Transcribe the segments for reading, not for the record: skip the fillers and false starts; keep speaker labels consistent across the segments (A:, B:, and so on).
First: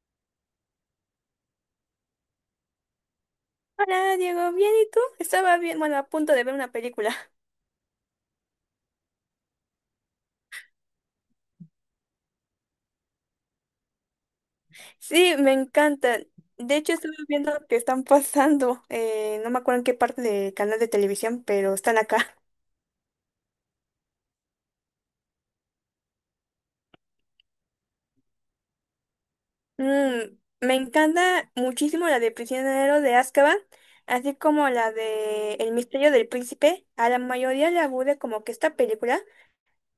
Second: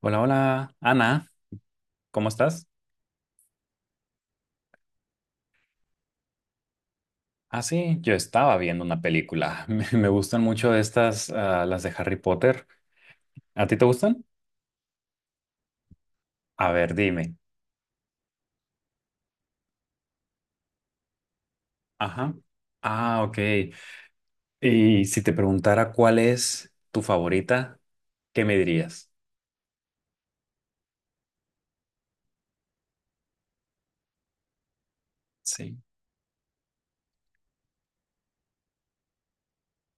A: Hola, hola, Ana, ¿cómo estás?
B: Hola, Diego, ¿bien y tú? Estaba bien, bueno, a punto de ver una película.
A: Ah, sí, yo estaba viendo una película. Me gustan mucho estas, las de Harry Potter. ¿A ti te gustan?
B: Sí, me encanta.
A: A
B: De hecho,
A: ver,
B: estaba
A: dime.
B: viendo que están pasando, no me acuerdo en qué parte del canal de televisión, pero están acá.
A: Ajá. Ah, ok. Y si te preguntara cuál es tu favorita, ¿qué me dirías?
B: Mm, me encanta muchísimo la de Prisionero de Azkaban, así como la de El
A: Sí,
B: misterio del príncipe. A la mayoría le aburre como que esta película,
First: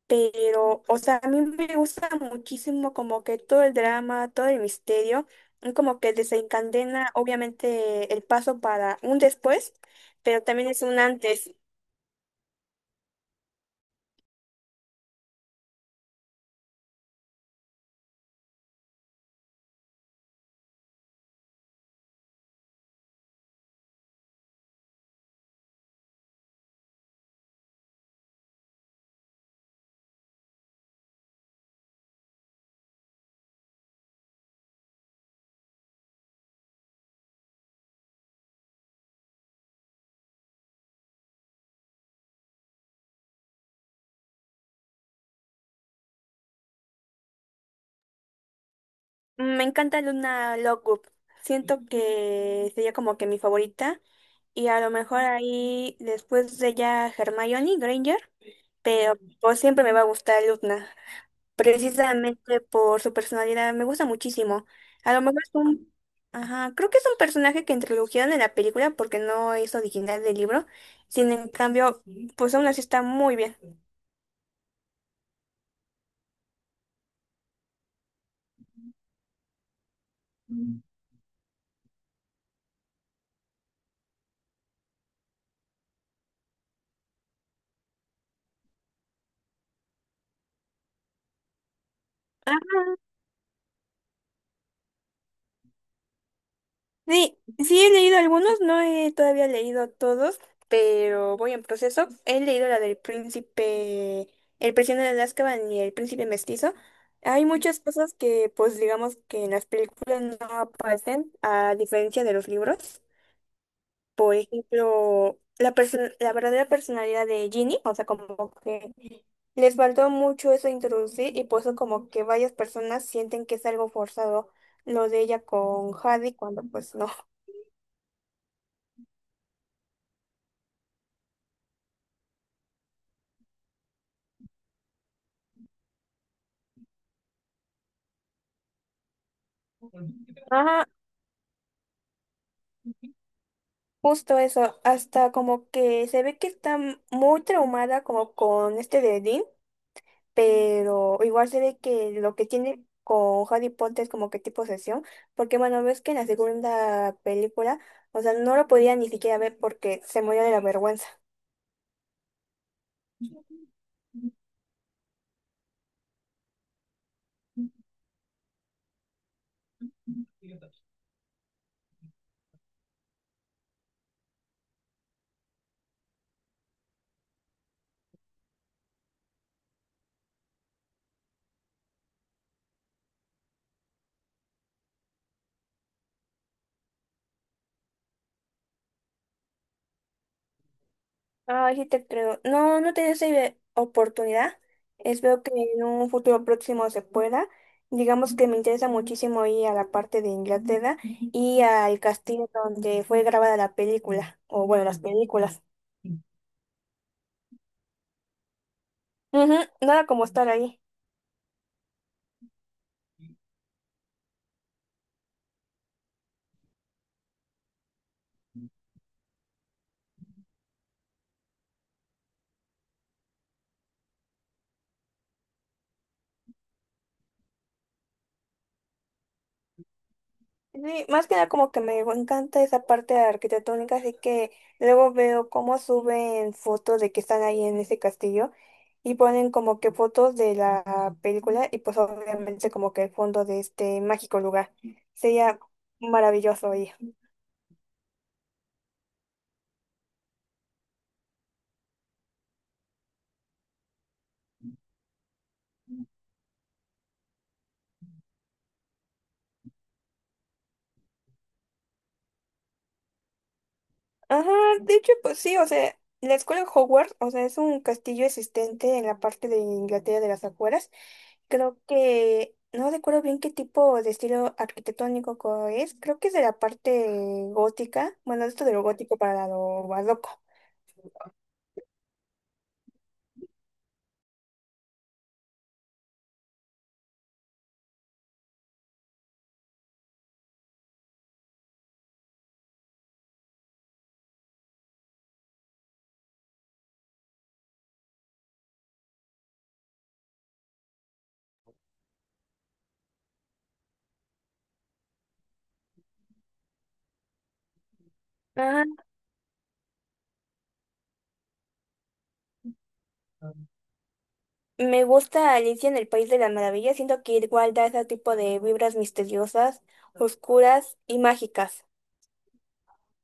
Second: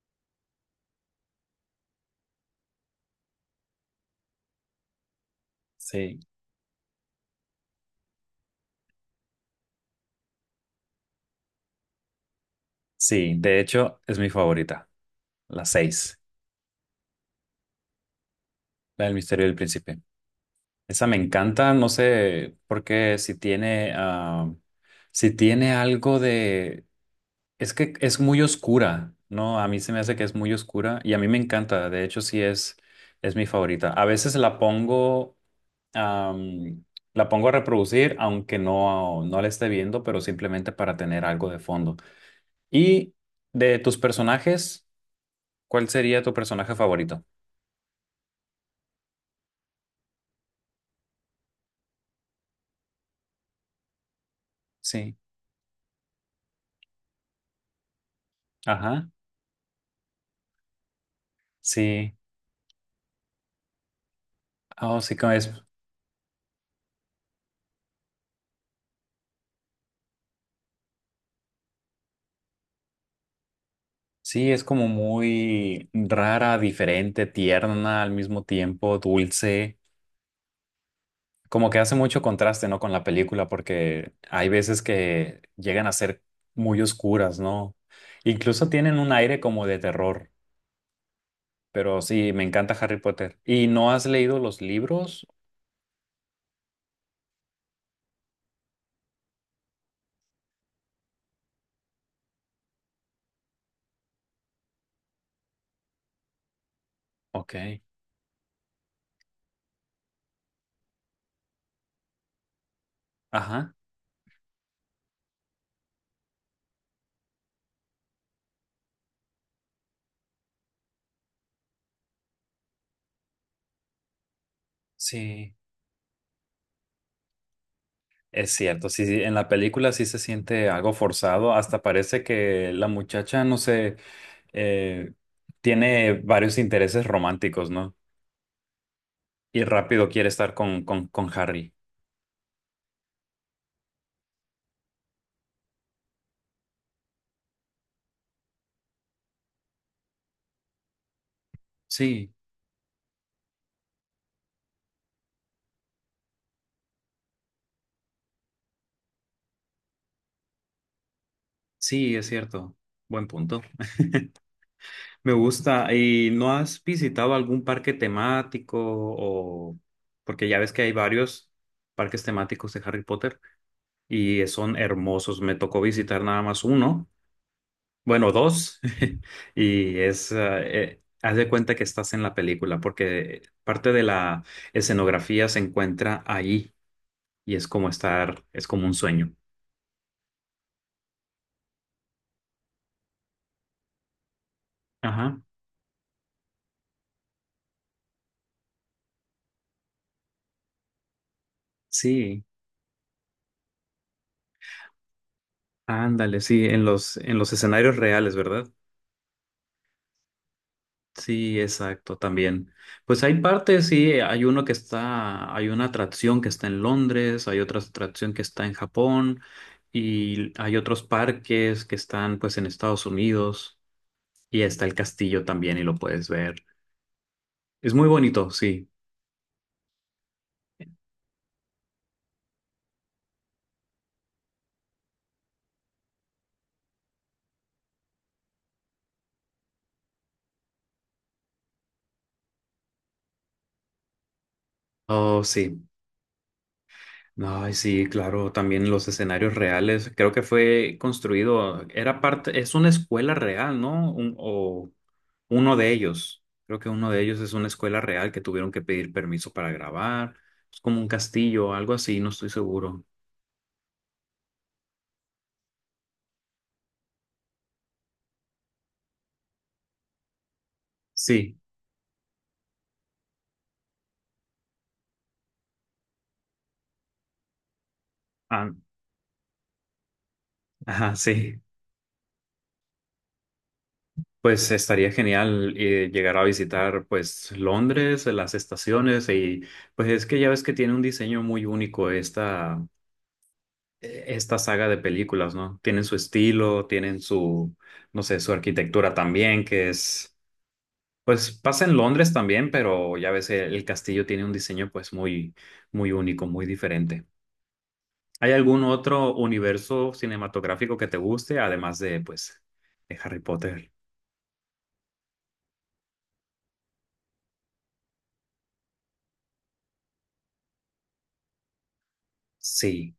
B: pero, o sea, a mí me gusta muchísimo como que todo el drama, todo el misterio, y como que
A: sí.
B: desencadena obviamente el paso para un después, pero también es un antes.
A: Sí, de hecho, es mi favorita, la seis, la del Misterio del Príncipe. Esa me encanta, no sé, porque si tiene, si tiene algo de. Es que es muy oscura, ¿no? A mí se me hace que es muy oscura y a mí me encanta. De hecho, es mi favorita. A veces la pongo, am, la pongo a reproducir, aunque no la esté viendo, pero simplemente para tener algo de fondo. Y de tus personajes, ¿cuál sería tu personaje favorito?
B: Me encanta Luna Lovegood. Siento que sería como que mi favorita y a lo mejor
A: Sí.
B: ahí después de ella Hermione Granger, pero
A: Ajá.
B: pues siempre me va a gustar Luna,
A: Sí.
B: precisamente por su personalidad. Me gusta muchísimo.
A: Oh,
B: A
A: sí
B: lo
A: que
B: mejor es
A: es.
B: un... Ajá, creo que es un personaje que introdujeron en la película porque no es original del libro. Sin en cambio, pues aún así está muy bien.
A: Sí, es como muy rara, diferente, tierna, al mismo tiempo, dulce. Como que hace mucho contraste, ¿no? Con la película, porque hay veces que llegan a ser muy oscuras, ¿no? Incluso tienen un aire como de terror, pero sí, me
B: Ah,
A: encanta Harry Potter. ¿Y no has leído los libros?
B: sí, sí he leído algunos, no he todavía leído todos, pero voy en proceso. He leído la del príncipe, el prisionero de Azkaban y el príncipe mestizo. Hay
A: Ok,
B: muchas cosas que, pues digamos que en las películas no aparecen, a diferencia de los libros.
A: ajá,
B: Por ejemplo, la verdadera personalidad de Ginny, o sea, como que les faltó mucho eso de introducir y por eso como que varias personas sienten que es algo forzado lo de ella
A: sí,
B: con Harry cuando pues no.
A: es cierto, sí, sí, en la película sí se siente algo forzado, hasta parece que la muchacha, no sé, eh, tiene varios intereses románticos, ¿no? Y rápido quiere estar
B: Ajá,
A: con Harry.
B: justo eso, hasta como que se ve que está muy traumada como con este de Dean, pero igual se ve que lo
A: Sí.
B: que tiene con Harry Potter es como que tipo sesión, porque bueno, ves que en la segunda película, o sea, no lo podía ni siquiera ver porque se murió de la vergüenza.
A: Sí, es cierto. Buen punto. Me gusta. ¿Y no has visitado algún parque temático o porque ya ves que hay varios parques temáticos de Harry Potter y son hermosos? Me tocó visitar nada más uno, bueno, dos, y es haz de cuenta que estás en la película porque parte de la escenografía se encuentra ahí y es como un sueño.
B: Ay, sí te creo. No, no tenía esa oportunidad. Espero
A: Ajá.
B: que en un futuro próximo se pueda. Digamos que me interesa muchísimo ir a la parte de Inglaterra y al castillo
A: Sí,
B: donde fue grabada la película, o bueno, las películas.
A: ándale, sí, en los escenarios reales, ¿verdad?
B: Ujú, nada como estar ahí.
A: Sí, exacto, también. Pues hay partes, sí, hay uno que está, hay una atracción que está en Londres, hay otra atracción que está en Japón y hay otros parques que están pues en Estados Unidos y está el castillo también y lo puedes ver. Es muy bonito, sí.
B: Sí, más que nada como que me encanta esa parte arquitectónica, así que luego veo cómo suben fotos de que están ahí en ese castillo y ponen como que fotos de la película y pues obviamente como que el fondo de este mágico lugar.
A: Oh,
B: Sería
A: sí.
B: maravilloso ir.
A: Ay, sí, claro, también los escenarios reales. Creo que fue construido, era parte, es una escuela real, ¿no? O uno de ellos. Creo que uno de ellos es una escuela real que tuvieron que pedir permiso para grabar. Es como un castillo, algo así, no estoy seguro.
B: Ajá, de hecho pues sí, o sea, la escuela Hogwarts, o sea, es un castillo existente en la parte de Inglaterra de las afueras.
A: Sí,
B: Creo que no recuerdo bien qué tipo de estilo arquitectónico es. Creo que es de la parte gótica. Bueno, esto de
A: ah,
B: lo gótico para lo barroco.
A: ajá, sí. Pues estaría genial llegar a visitar, pues, Londres, las estaciones y, pues, es que ya ves que tiene un diseño muy único esta. Esta saga de películas, ¿no? Tienen su estilo, tienen su, no sé, su arquitectura también, que es, pues pasa en Londres también, pero ya ves, el castillo tiene un diseño pues muy, muy único, muy diferente. ¿Hay algún
B: Ah,
A: otro universo cinematográfico que te guste, además de, pues, de Harry Potter?
B: me gusta Alicia en el País de las Maravillas. Siento que igual da ese tipo de vibras misteriosas, oscuras y mágicas.
A: Sí,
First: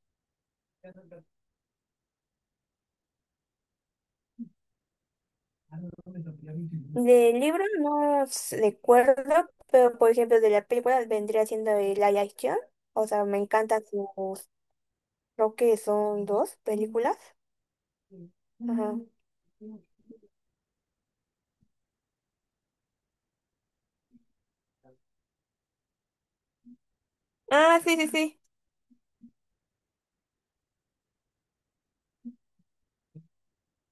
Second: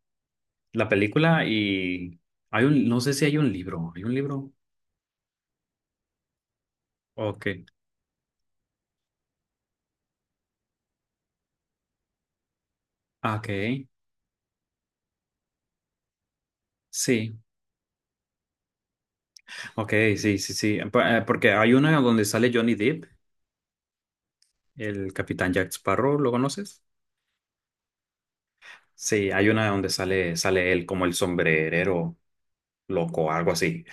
A: la película y hay un, no sé si hay un libro, ¿hay un libro?
B: De
A: Ok,
B: libro no recuerdo, pero por ejemplo de la película vendría siendo el Live Action. O sea,
A: ah,
B: me
A: ok,
B: encantan sus, creo que son dos películas.
A: sí,
B: Ajá.
A: ok, sí, sí, sí, porque hay una donde sale Johnny Depp. El Capitán Jack Sparrow, ¿lo conoces?
B: Ah, sí, sí, sí.
A: Sí, hay una donde sale él como el sombrerero loco, algo así.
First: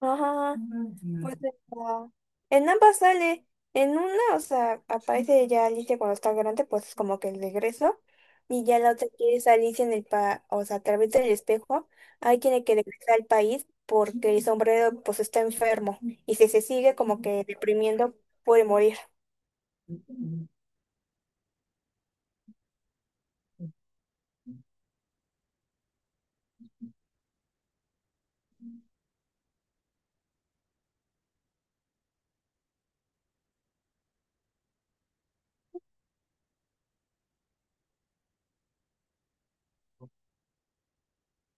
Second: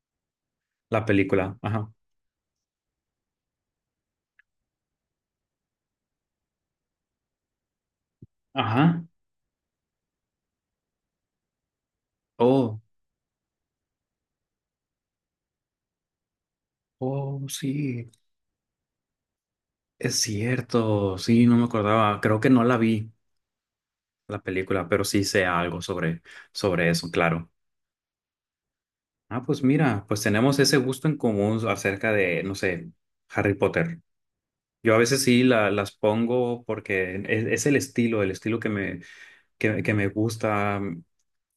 B: Ajá.
A: La
B: Pues
A: película, ajá.
B: en ambas sale. En una, o sea, aparece ya Alicia cuando está grande, pues es como que el regreso. Y ya la
A: Ajá.
B: otra que es Alicia o sea, a través del espejo, ahí tiene que
A: Oh,
B: regresar al país porque el sombrero pues está enfermo. Y si se sigue como que
A: oh, sí,
B: deprimiendo, puede morir.
A: es cierto. Sí, no me acordaba. Creo que no la vi la película, pero sí sé algo sobre eso, claro. Ah, pues mira, pues tenemos ese gusto en común acerca de, no sé, Harry Potter. Yo a veces sí las pongo porque es el estilo que me gusta.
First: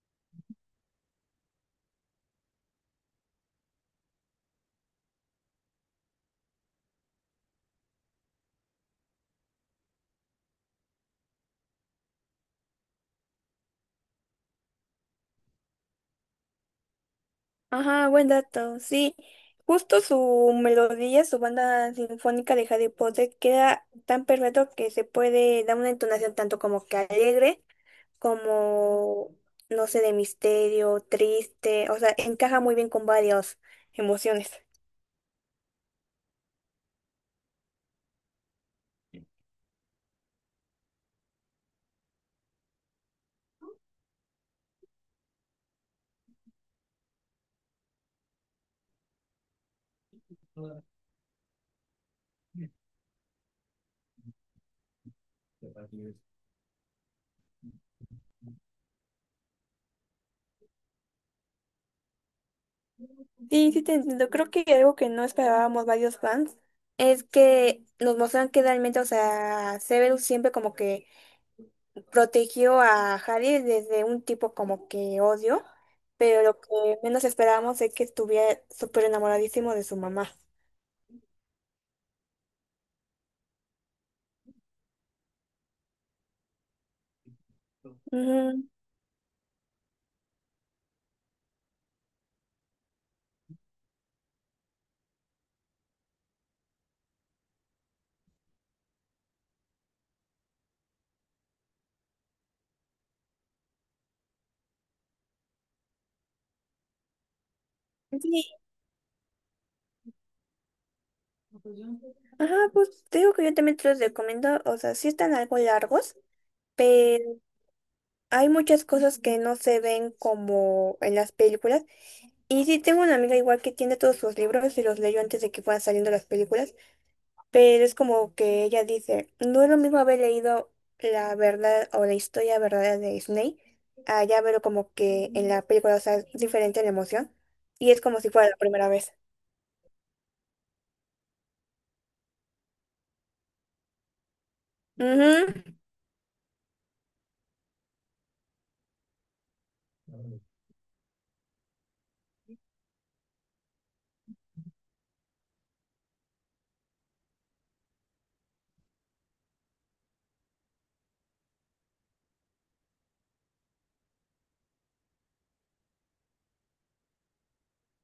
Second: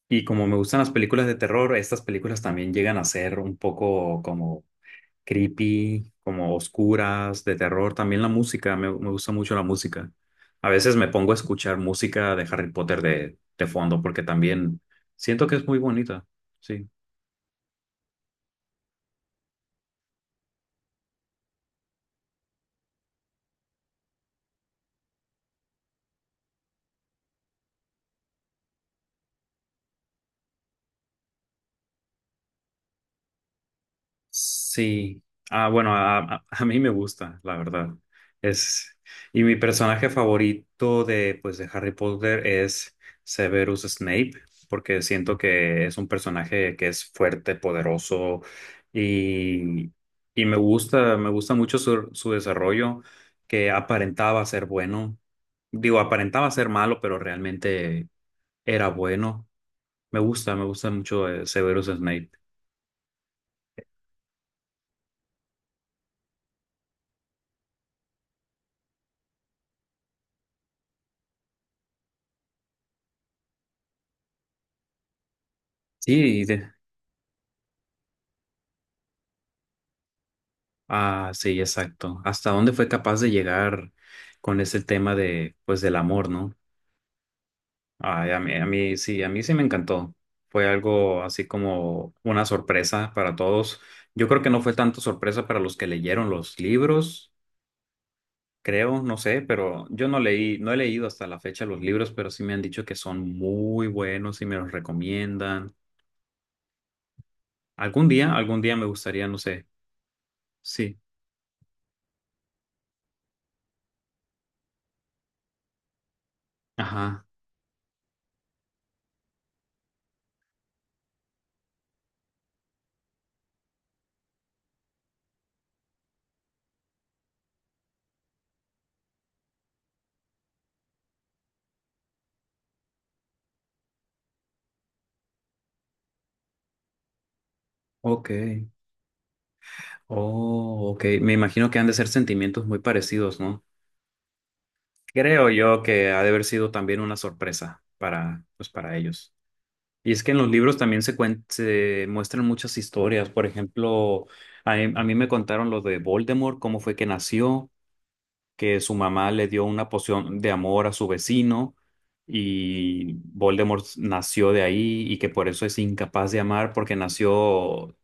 A: Y como me gustan las películas de terror, estas películas también llegan a ser un poco como creepy, como oscuras, de terror. También la música, me gusta mucho la música. A veces me pongo a escuchar música de Harry Potter de fondo porque también siento que es muy bonita. Sí.
B: Ajá, buen dato, sí. Justo su melodía, su banda sinfónica de Harry Potter queda tan perfecto que se puede dar una entonación tanto como que alegre como, no sé, de misterio, triste, o sea, encaja muy bien con varias emociones.
A: Sí, ah, bueno, a mí me gusta, la verdad. Es, y mi personaje favorito de, pues, de Harry Potter es Severus Snape, porque siento que es un personaje que es fuerte, poderoso y, y me gusta mucho su desarrollo, que aparentaba ser bueno. Digo, aparentaba ser malo, pero realmente era bueno. Me gusta mucho Severus Snape.
B: Sí, sí te entiendo. Creo que algo que no esperábamos varios fans. Es que nos muestran que realmente, o sea, Severus siempre como que protegió a Harry desde un tipo como que odio, pero
A: Sí,
B: lo que menos esperábamos es que estuviera súper enamoradísimo de su mamá.
A: ah, sí, exacto. ¿Hasta dónde fue capaz de llegar con ese tema de, pues, del amor, ¿no? Ay,
B: Ujú.
A: a mí sí me encantó. Fue algo así como una sorpresa para todos. Yo creo que no fue tanto sorpresa para los que leyeron los libros, creo, no sé, pero yo no leí, no he leído hasta la fecha los libros, pero sí me han dicho que son muy buenos y me los recomiendan.
B: Sí,
A: Algún día me gustaría, no sé. Sí.
B: ajá, pues te digo que yo también te los recomiendo, o sea, sí están algo largos, pero
A: Ajá.
B: hay muchas cosas que no se ven como en las películas. Y sí, tengo una amiga igual que tiene todos sus libros y los leyó antes de que fueran saliendo las películas. Pero es como que ella dice, no es lo mismo haber leído la verdad o la historia verdadera de Snape a ya verlo como que en la película, o sea, es diferente la emoción. Y es como si
A: Ok.
B: fuera la primera vez.
A: Oh, ok. Me imagino que han de ser sentimientos muy parecidos, ¿no? Creo
B: Ujú,
A: yo que ha de haber sido también una sorpresa para, pues, para ellos. Y es que en los libros también se muestran muchas historias. Por ejemplo, a mí me contaron lo de Voldemort, cómo fue que nació, que su mamá le dio una poción de amor a su vecino y Voldemort nació de ahí y que por eso es incapaz de amar porque nació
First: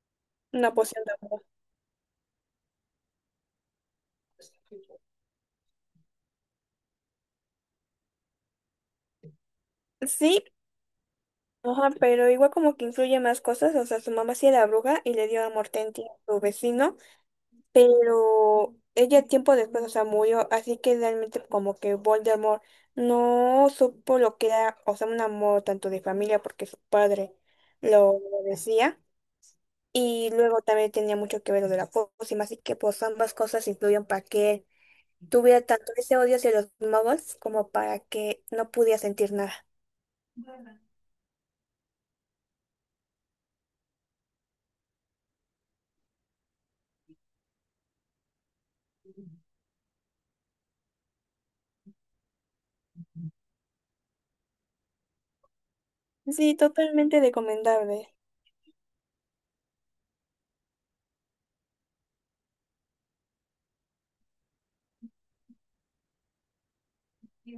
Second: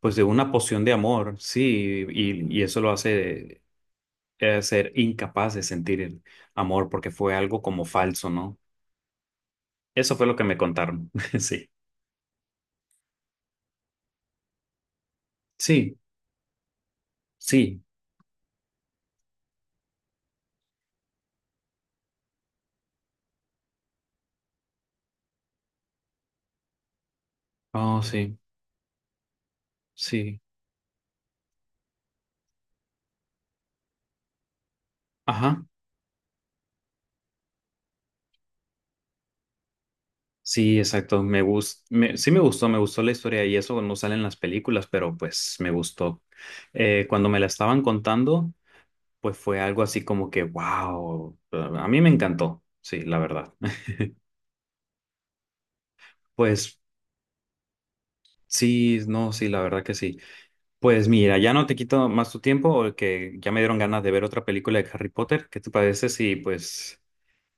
A: pues de una
B: una
A: poción de
B: poción de
A: amor,
B: amor.
A: sí, y eso lo hace ser incapaz de sentir el amor porque fue algo como falso, ¿no? Eso fue lo
B: Sí,
A: que me contaron, sí.
B: ajá, pero igual como que influye más cosas. O sea, su mamá sí era bruja y le dio amor a
A: Sí,
B: su vecino,
A: sí,
B: pero ella tiempo después, o sea, murió, así que realmente como que Voldemort no supo lo que era, o sea, un amor tanto de familia porque su padre
A: oh,
B: lo
A: sí,
B: decía, y
A: sí,
B: luego también tenía mucho que ver lo de la pócima, así que pues ambas cosas influyen para que él tuviera
A: ajá,
B: tanto ese odio hacia los muggles como para que no pudiera sentir nada.
A: sí, exacto, sí me gustó la historia y eso no sale en las películas, pero pues me gustó. Cuando me la estaban contando, pues fue algo así como que, wow, a mí me encantó, sí, la verdad.
B: Sí,
A: Pues
B: totalmente recomendable.
A: sí, no, sí, la verdad que sí. Pues mira, ya no te quito más tu tiempo, porque ya me dieron ganas de ver otra película de Harry Potter. ¿Qué te parece si pues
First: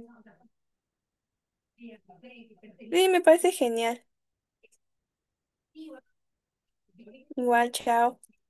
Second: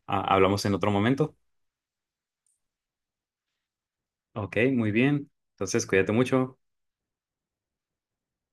A: hablamos en otro momento?
B: Sí, me parece genial.
A: Ok, muy bien. Entonces, cuídate mucho.
B: Igual, chao.